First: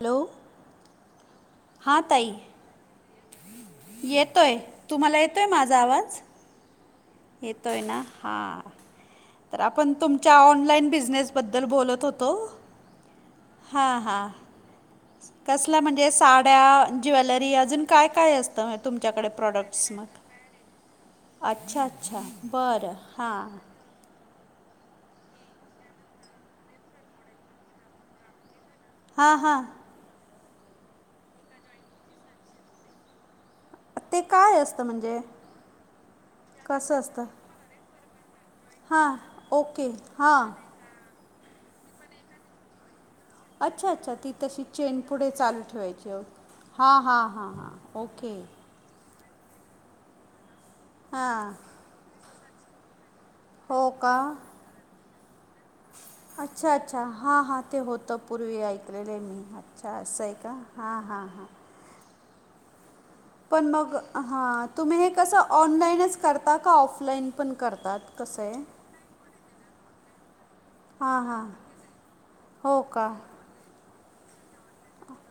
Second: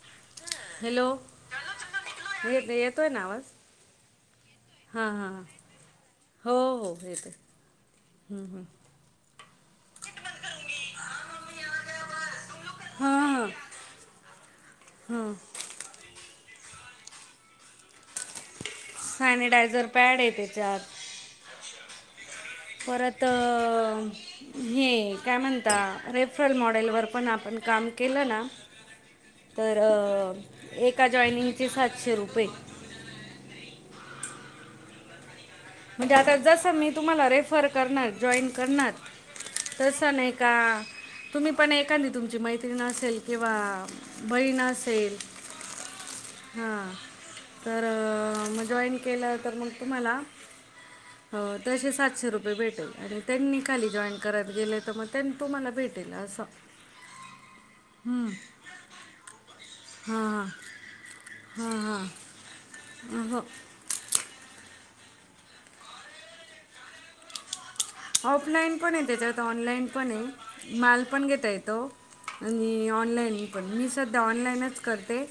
Hello. Hello. हां ताई. येग येतो आहे ना आवाज? येतोय हां तुम्हाला हां हां येतोय माझा आवाज? हो हो येते. येतोय ना हा. तर आपण तुमच्या ऑनलाइन बिझनेस बद्दल बोलत होतो हां हां हा हा हां कस ला म्हणजे साड्या ज्वेलरी अजून काय काय असतं? तुमच्याकडे सॅनिटायझर प्रॉडक्ट्स मग पॅड आहे त्याच्यात. अच्छा अच्छा. बरं परत अ हां हे काय म्हणता रेफरल मॉडेलवर पण आपण काम केलं ना हां हां तर एका जॉइनिंगचे सातशे रुपये. ते काय असतं म्हणजे? म्हणजे आता जसं मी कसं असतं तुम्हाला रेफर करणार जॉईन करणार हां ओके तसं नाही हां का तुम्ही पण एखांदी तुमची मैत्रीण असेल किंवा अच्छा अच्छा ती बहीण तशी चेन असेल पुढे चालू ठेवायची ओके हां हां तर हां ओके मग जॉईन केलं तर मग तुम्हाला हो हां तसे सातशे रुपये भेटेल आणि त्यांनी खाली हो का जॉईन करायला गेले तर मग त्यांनी तुम्हाला भेट अच्छा अच्छा हां हां ते होतं हम्म. पूर्वी ऐकलेलं आहे मी हाय. अच्छा असं आहे हां का? हां हां हां. [unintelligible] पण मग हां, तुम्ही हे कसं ऑनलाईनच करता का? ऑफलाईन पण करतात? ऑफलाईन पण आहे त्याच्यात ऑनलाईन पण आहे. [unintelligible] हां पण हां घेता येतो हो आणि का ऑनलाइन मी सध्या ऑनलाइनच करते,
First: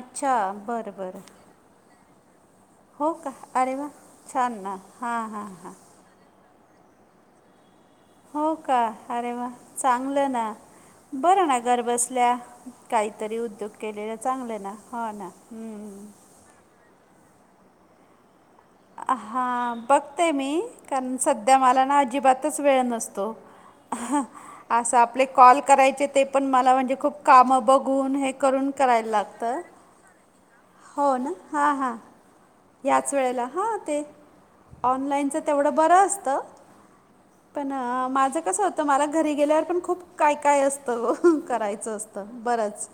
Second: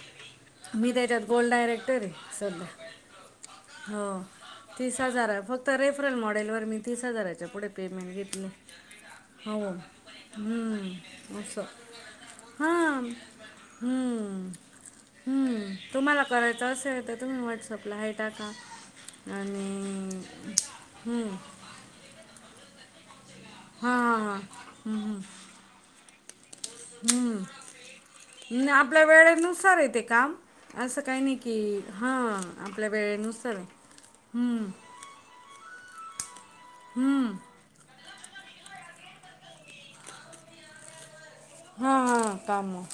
अच्छा मी बरं बरं त्याच्यात गोल्ड डायरेक्टर आहे. सध्या. हो का? अरे वा! हो छान ना तीस हां हजार हां हां. [unintelligible] मॉडेलवर मी तीस हजाराच्या पुढे पेमेंट हो घेतले का? अरे वा! हो चांगलं ना हम्म, बरं ना असं घर बसल्या. हां काहीतरी उद्योग केलेलं हम्म, चांगलं ना हो ना. हम्म हम्म. [unintelligible] करायचं असेल तर तुम्ही व्हॉट्सअपला हाय टाका. अ हां आणि बघते मी कारण हम्म, सध्या मला ना अजिबातच वेळ नसतो. हां हां हां असं हम्म, हम्म. आपले कॉल करायचे ते पण मला [unintelligible] [unintelligible] खूप कामं बघून हे न- करून आपल्या करायला लागतं. वेळेनुसार आहे ते काम असं काही नाही की हां. आपल्या याच वेळेला वेळेनुसार आहे हां ते हम्म, ऑनलाईनच तेवढं बरं असतं, हम्म. पण माझं कसं होतं मला घरी गेल्यावर पण खूप काय काय असतं, करायचं असतं बरच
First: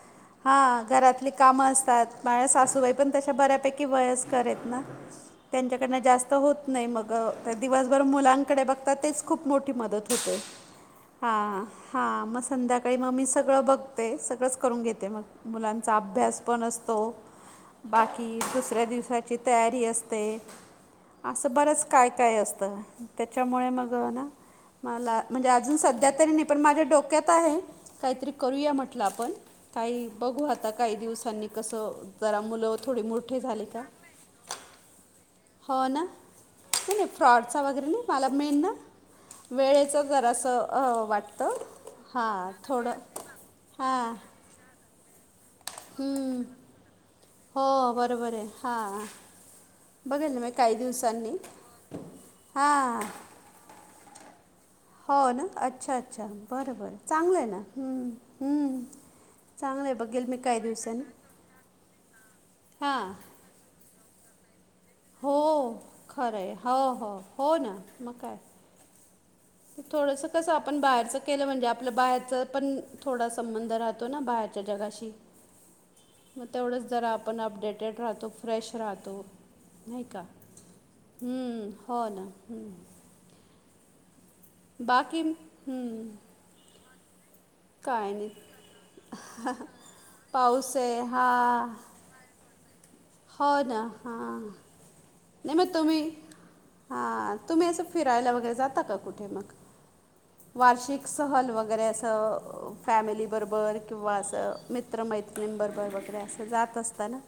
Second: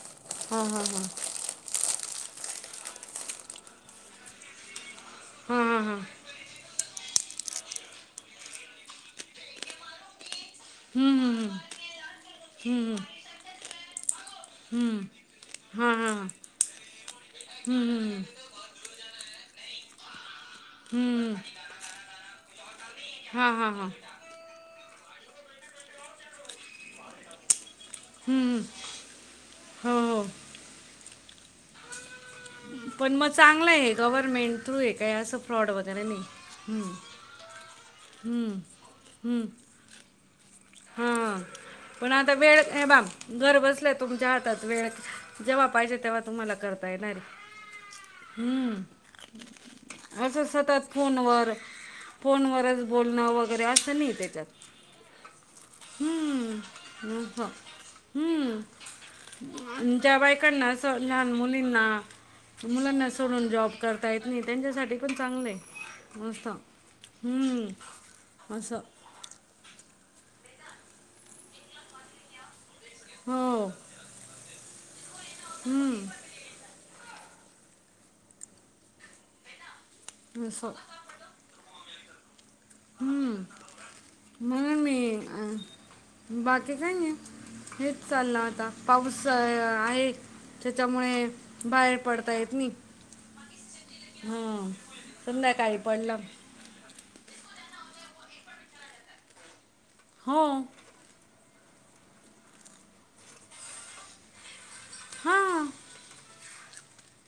हां घरातली कामं असतात माझ्या सासूबाई पण तशा बऱ्यापैकी वयस्कर आहेत ना, हां हां त्यांच्याकडनं हां जास त होत नाही मग त्या दिवसभर मुलांकडे बघतात तेच खूप मोठी मदत होते. हम्म, हम्म, हां हां, मग हम्म. हम्म, संध्याकाळी मग मी सगळं बघते सगळंच करून हम्म. घेते मग हां मुलांचा हां हां अभ्यास पण असतो हम्म, हम्म, हम्म. बाकी दुसऱ्या दिवसा ची तयारी असते. हम्म. असं बरंच काय काय असतं. हा हा त्याच्यामुळे हा मग ना मला म्हणजे अजून सध्या तरी नाही पण माझ्या डोक्यात आहे. काहीतरी हम्म. करूया म्हटलं आपण हो काही हो बघू आता काही दिवसांनी कसं जरा मुलं थोडी पण मग मोठे झाले चांगलं का आहे गव्हर्नमेंट थ्रू आहे काय असं फ्रॉड हो ना? वगैरे नाही हम्म. नाही फ्रॉडचा वगैरे नाही मला हम्म. मेन ना वेळेचं जरासं अ, हम्म, वाटतं पण आता हां वेळ हे थोडं बघ घर बसल्या हां तुमच्या हातात वेळ जेव्हा पाहिजे तेव्हा हं. तुम्हाला करता येणार आहे हो बरोबर आहे हां हम्म. बघेल ना असं मी काही सतत दिवसांनी फोनवर फोनवरच हां बोलणं वगैरे असं नाही त्याच्यात. हो ना? अच्छा अच्छा हम्म. बरं बरं हं. चांगलं आहे हम्म हम्म. ज्या बायकांना असं लहान मुलींना हां मुलांना सोडून जॉब. करता येत नाही त्यांच्यासाठी पण हो चांगलं आहे खरं मस्त आहे हो हो हो हम्म असं. थोडसं कसं आपण बाहेरच केलं म्हणजे आपलं बाहेरचं पण थोडा हो संबंध राहतो ना बाहेरच्या जगाशी? हम्म. मग तेवढंच जरा आपण अपडेटेड राहतो, फ्रेश राहतो. नाही का? असं. हम्म हो ना हम्म. हम्म. म बाकी हम्म. बाकी काय नाही. हेच काय नाही चाललं आता पाऊस आहे, पाऊस आहे तेच्यामुळे हा बाहेर. पडता येत नयी. हो ना हां, नाही मग संध्याकाळी तुम्ही. पडलं हा तुम्ही असं फिरायला वगैरे, जाता का कुठे मग हो वार्षिक. सहल वगैरे असं, फॅमिली बरोबर किंवा अस मि मित्र मैत्रिणी हां बरोबर वगैरे, असं जात असता ना.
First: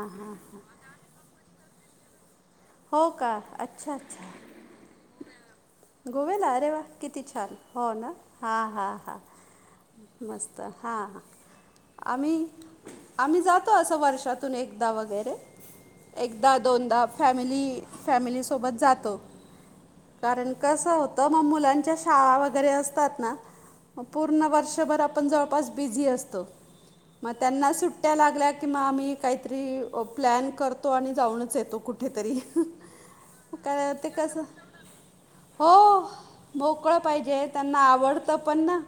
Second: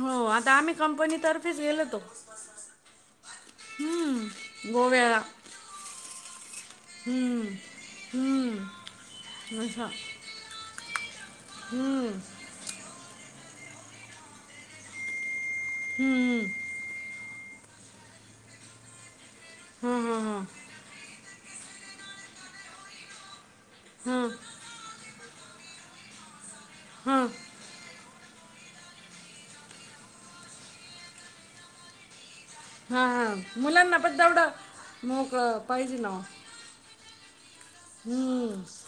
हो आता आम्ही कंपनीतर्फेच गेलो होतो. हो का, अच्छा गोव्याला अच्छा गोव्याला अरे वा. किती हम्म छान हो ना, हा हम्म हा हा अच्छा मस्त हा हा. हम्म आम्ही आम्ही जातो असं, वर्षातून एकदा वगैरे. हम्म. एकदा दोनदा फॅमिली, फॅमिली सोबत जातो. हां हां कारण कसं होतं, मग मुलांच्या शाळा वगैरे असतात ना. मग हां हां पूर्ण वर्षभर आपण जवळपास बिझी असतो. हां मग त्यांना सु सुट्या लागल्या की मग, आम्ही काहीतरी प्लॅन करतो आणि जाऊन‌ येतोच कुठे तरी. हा हा मुलांना पण तेवढं, मग पाहिजे हो ना ओ. मोकळं पाहिजे त्यांना आवडतं पण ना.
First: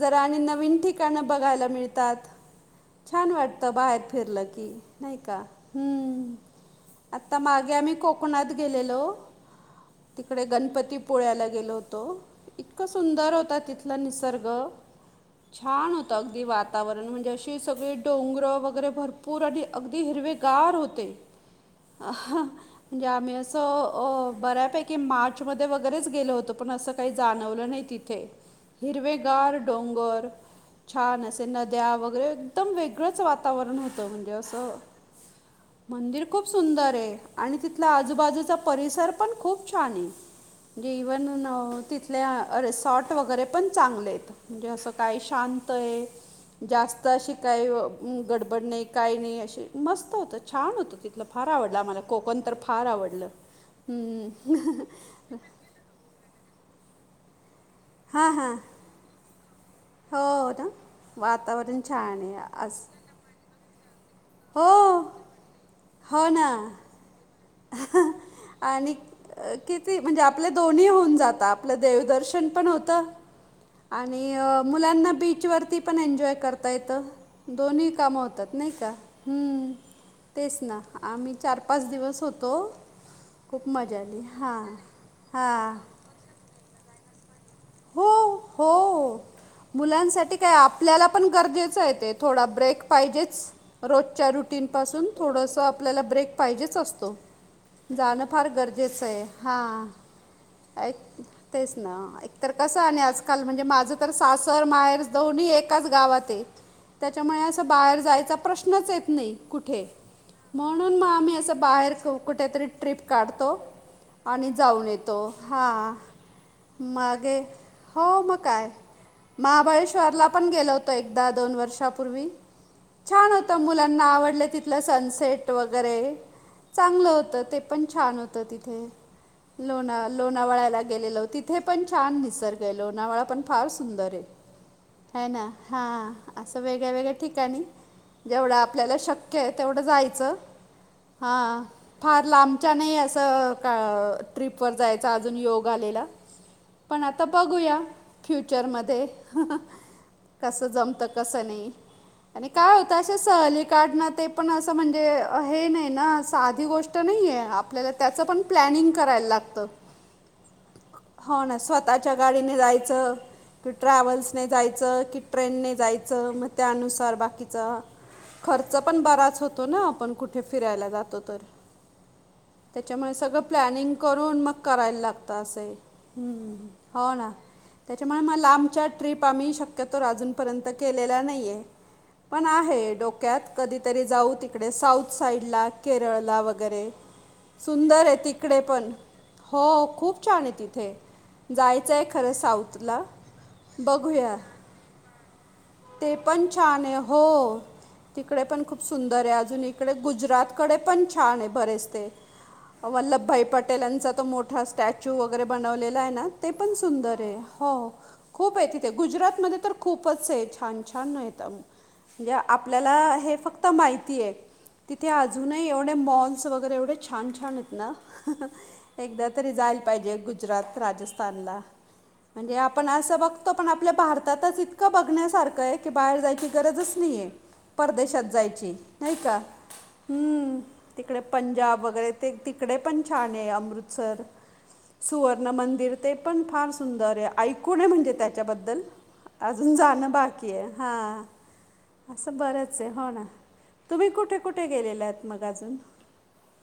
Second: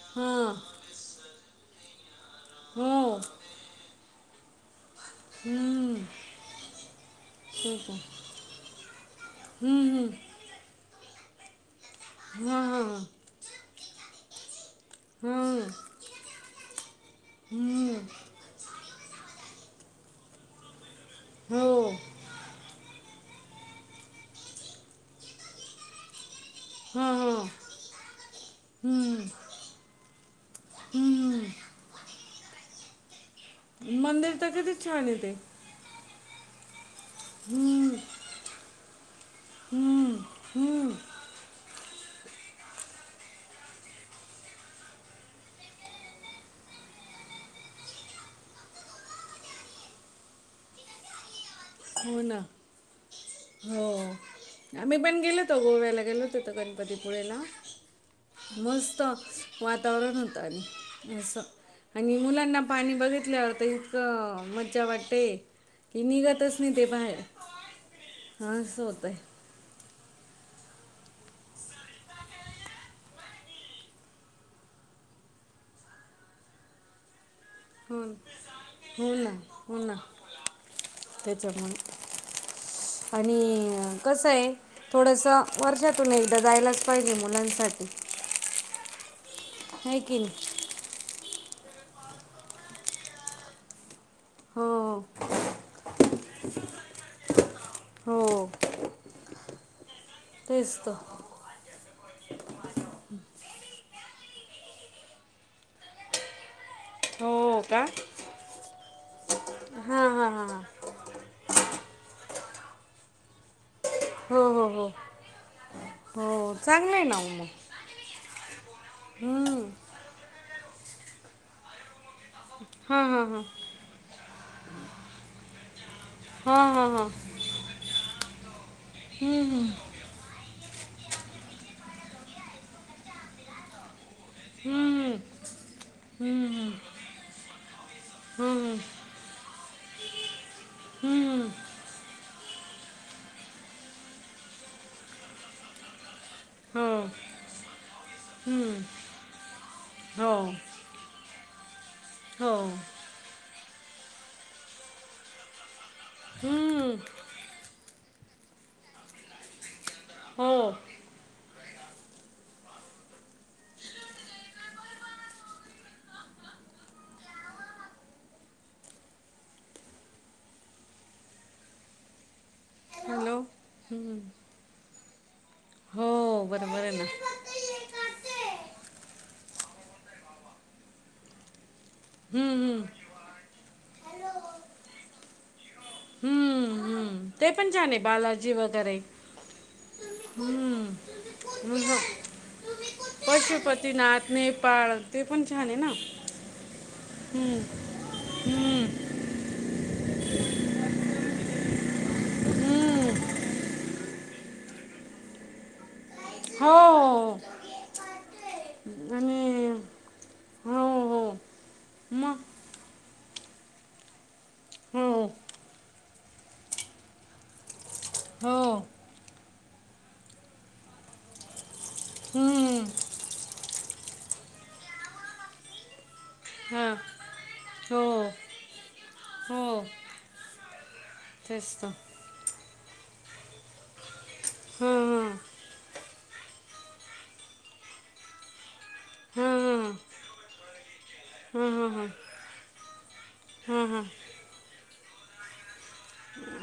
जरा आणि हां नवीन ठि ठिकाण बघायला मिळतात, हो छान वाटतं बाहेर फिरलं की. नाही का हम्म. आत्ता मागे ठीक आम्ही आहे कोकणात गेलेलो. हम्म हम्म तिकडं गणपतीपोळ्याला गेलो हो तो हां इतका हां सुंदर होता, तिथला निसर्ग. हां छान होतं अगदी वातावरण म्हणजे, अशी सगळी हम्म डोंगर वगैरे भरपूर. पूर आणि अगदी हिरवेगार होते. [unintelligible] म्हणजे आम्ही असं अ, बऱ्यापैकी मार्चमध्ये वगैरेच गेलो होतो. पण असं हां काही हां जाणवलं नाही तिथे, हम्म हिरवेगार डोंगर. छान असे हम्म नद्या वगैरे. एकदम वेगळंच वातावरण होतं म्हणजे मंदिर तर असं. किती छान आहे ते मंदिर खूप सुंदर ये आणि तिथला हम्म आजूबाजूचा परिसर. पण खूप छान ये. हम्म [unintelligible] हम्म तीच. तितल्या रिसॉर्ट वगैरे पण चांगले आहेत, म्हणजे असं काय शांत ये. जास्तं अशी काही गडबड नाही, काय नाही अशी मस्त होत छान होत तिथं. फार आवडला आम्हाला, हो कोकण ना तर फार आवडलं म्ह. तवा गोव्याला गेलो होतो. गणपतीपुळेला हां हां मस्त. वातावरण होतं हो आणि ना असं, वातावरण छान आहे मुलांना आज पाणी बघितल्यावर तर इतकं. हो मज्जा वाटते की, हो ना निघतच नाही ते बाहेर. हां, असं आणि होतं आहे किती म्हणजे आपले दोन्ही होऊन जात. आपलं देवदर्श पण पण होतं. आणि मुलांना बीचवरती पण एन्जॉय करता येतं. दोन्ही हो ना. कामं होतात नाही का, हो ना हम्म हो ना तेच ना आम्ही चार त्याच्यामुळे पाच दिवस हो आणि कसय हां थोडंसं हां वर्षात. तुम्ही एकदा जायलाच पाहिजे मुलांसाठी. हो हो आहे की मुलांसाठी नाही काय आप आपल्याला पण गरजेचं आहे ते थोडा ब्रेक पाहिजेच रोज च्या हो रुटीनपासून थोडंसं आपल्याला ब्रेक पाहिजेच असतो. जाणं हो फार गरजेचं आहे हा तेच तर [unintelligible] तेच ना तर कसं आणि आजकाल म्हणजे माझं तर सासर माहेर दोन्ही एकाच गावात ये. त्याच्यामुळे हो असं का बाहेर जायचा प्रश्नच येत नाही कुठे. हां हां हां हां म्हणून मग आम्ही असं बाहेर [unintelligible] कुठेतरी ट्रिप काढतो हो आणि हो हो जाऊन येतो हा हो चांगलंये ना [unintelligible] ओ हो मग काय हम्म. महाबळेश्वरला पण गेलो होतो एकदा दोन वर्षापूर्वी हां हां छान हां होत मुलांना आवडलं तिथलं सनसेट वगैरे हां हां हां चांगलं होतं ते पण छान होतं तिथे हम्म, लोणा लोणावळ्याला गेलेलो तिथे पण छान निसर्ग आहे लोणावळा पण फार सुंदर आहे. हम्म. ह ना हा असं हम्म, वेगळ्या वेगळ्या ठिकाणी जेवढं हम्म. आपल्याला शक्य आहे तेवढं जायचं हम्म हां फार लांबच्या नाही असं का ट्रिपवर जायचं अजून योग आलेला. हो पण आता बघूया हम्म. फ्युचरमध्ये हो कसं जमत कसं नही आणि हो काय होतं असे सहली काढणं ते पण असं म्हणजे हे नाही ना साधी गोष्ट हम्म. ष्ट नाहीये आपल्याला त्याच पण प्लॅनिंग कराव लागतं हो हो ना. स्वतःच्या गाडीने जायचं कि ट्रॅव्हल्सने जायचं की ट्रेनने जायचं मग त्यानुसार बाकीचा खर्च पण बराच होतो ना आपण कुठे फिरायला जातो तर त्याच्यामुळे सगळं हॅलो प्लनिंग हम्म. करून मग करायला लागत असं हो बरोबर आहे हो ना त्याच्यामुळे मग लांबच्या ट्रीप आम्ही शक्यतोर अजूनपर्यंत केलेल्या नाहीये. पण हम्म, हम्म. आहे डोक्यात कधीतरी जाऊ तिकडे साऊथ साईडला केरळ ला हम्म, वगैरे हम्म. ते पण छान सुंदर आहे बालाजी तिकडे पण वगैरे हो हो खूप छान आहे हम्म. तिथे हो. जायचंय खरं साऊथ ला पशुपतीनाथ बघूया नेपाळ ते पण छान आहे ना ते पण छान आहे हो हम्म, तिकडे पण खूप हम्म, सुंदर आहे अजून इकडे गुजरातकडे पण छान आहे बरेच ते हम्म. वल्लभभाई पटेल यांचा तो मोठा स्टॅच्यू वगैरे बनवलेला [unintelligible] ना ते हो पण सुंदर हो खूप आहे तिथे गुजरातमध्ये आणि तर खूपच आहे हो छान छान हो मिळत मग [unintelligible] आपल्याला हे फक्त माहितीये तिथे हो अजूनही एवढे मॉल्स वगैरे एवढे छान आहेत ना हो एकदा तरी जायला पाहिजे गुजरात राजस्थानला म्हणजे हम्म. आपण असं बघतो पण आपल्या भारतातच इतकं बघण्यासारखं आहे की बाहेर जायची हा. गरजच नाहीये हो परदेशात जायची नाही का हो ह् तिकडे तेच पंजाब तर वगैरे ते तिकडे पण छान आहे अमृतसर सुव हां र्ण मंदिर ते पण फार सुंदर आहे ऐकून म्हणजे त्याच्याबद्दल हां अजून जाणं बाकी हाय. हा. ह, ह, ह. असं बरंच आहे. हो ना, तुम्ही हां कुठे कुठे गेलेल्यात मग अजून?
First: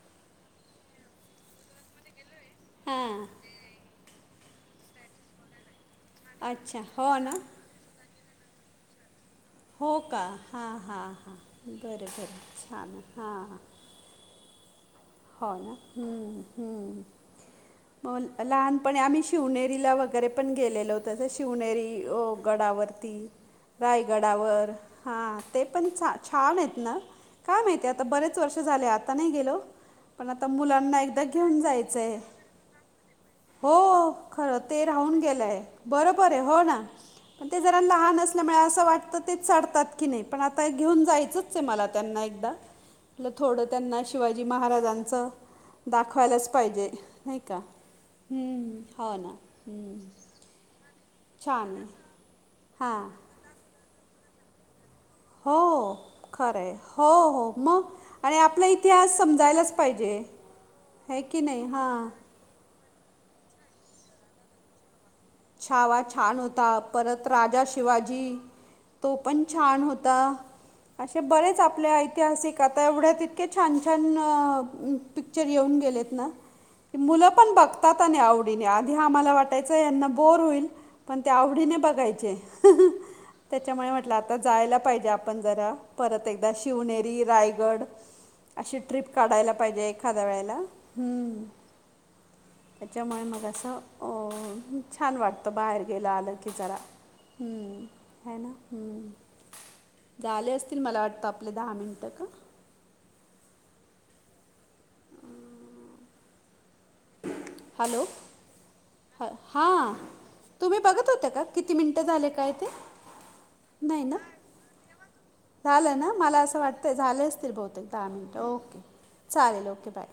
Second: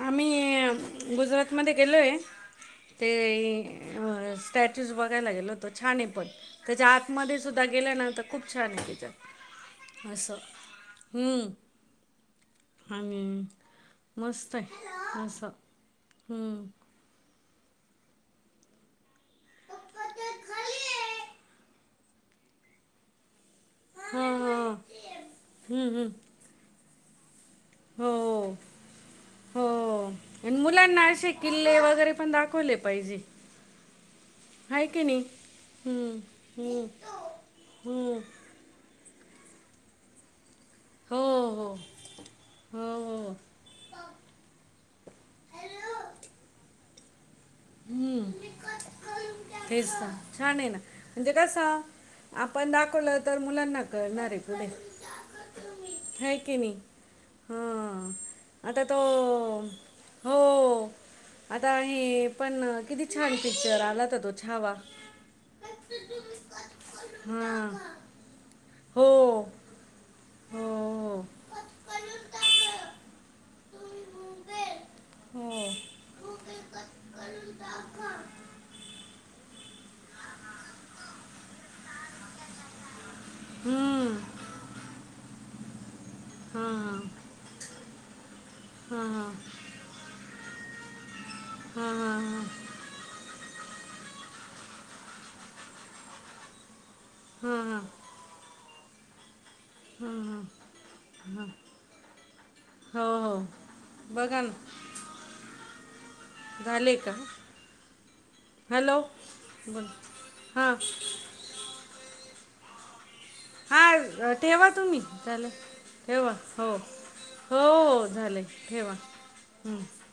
आम्ही गुजरात. मध्ये गेलोय. ते हां स्टॅचुज बघायला गेलो होतो. छान हाय पण. अच्छा त्याच्या हो आतमध्ये ना सुद्धा गेल्या नंतर खूप छान तेज्यात. हो का अस, हां हां ह. हां बरं बरं छान हां मस्त हाय. असं हम्, हम्म. हम्. पण लहानपणी आम्ही शिवनेरीला वगैरे पण गेलेलो होतो. शिवनेरी अ गडावरती हो हो रायगडावर. हा ते पण हम्म हम्म छान हाईत ना? काय माहिती, आता बरेच हो वर्ष झाले आता नाही गेलो. हो पण आता आणि मुलांना एकदा असे घेऊन किल्ले वगैरे जायचंय. पण दाखवले पाहिजे हो, खरं ते आहे की राहून नाही गेलंय हम्म बरोबर हाय हो ना. हम्म पण ते जरा हम्म लहान असल्यामुळे असं वाटतं ते चढतात की नाही, पण आता घेऊन हो जायचंच आहे हो मला त्यांना एकदा. हो म्हणलं हो थोडं त्यांना शिवाजी महाराजांचं दाखवायलाच पाहिजे. नाही का, हम्म हो ना. तेच ना छान हाय ना. म्हणजे कस छान आहे आपण हां दाखवलं तर मुलांना कळणार हाय पुढे. हो आहे खर की हाय. नाही हो हो मग हां आणि आपला आता तो इतिहास समजायलाच पाहिजे हो हे की नाइ. आता हा. हे पण किती छान पिक्चर आलातो तो छावा. छवा छान होता. परत राजा हां शिवाजी हो तो पण छान होत. हो त असे बरेच आपले ऐतिहासिक आता एवढ्या तितके छान छान पिक्चर हो येऊन गेलेत ना मुलं पण बघतात आणि आवडीने आधी आम्हाला वाटयच च यांना बोर होईल, पण ते आवडीने बघायचे. त्याच्यामुळे म्हटलं हम्म. आता जायला पाहिजे आपण जरा. परत एकदा हां, शिवनेरी, रायगड अशी हां, ट्रिप हां, काढायला पाहिजे एखाद्या वेळेला. हां, हां, त्याच्यामुळे मग असं अ छान वाटतं बाहेर गेलं आलं की जरा. हां, हां. हम्म, हाय ना, हम्म. झाले असतील मला वाटतं आपलं दहा मिनिटं का? हो, हो. बघान. झाले का? हॅलो, हॅलो बोल हां हां तुम्ही बघत होत्या का? किती मिनिटं झाले काय ते? नाही ना हा, ठेवा तुम्ही चाले झालं ना ठेवा मला असं हो. वाटतं झाले असतील हो बहुतेक हो दहा मिनटं झालंय ओके ठेवा. चालेल, ओके हम्म. बाय.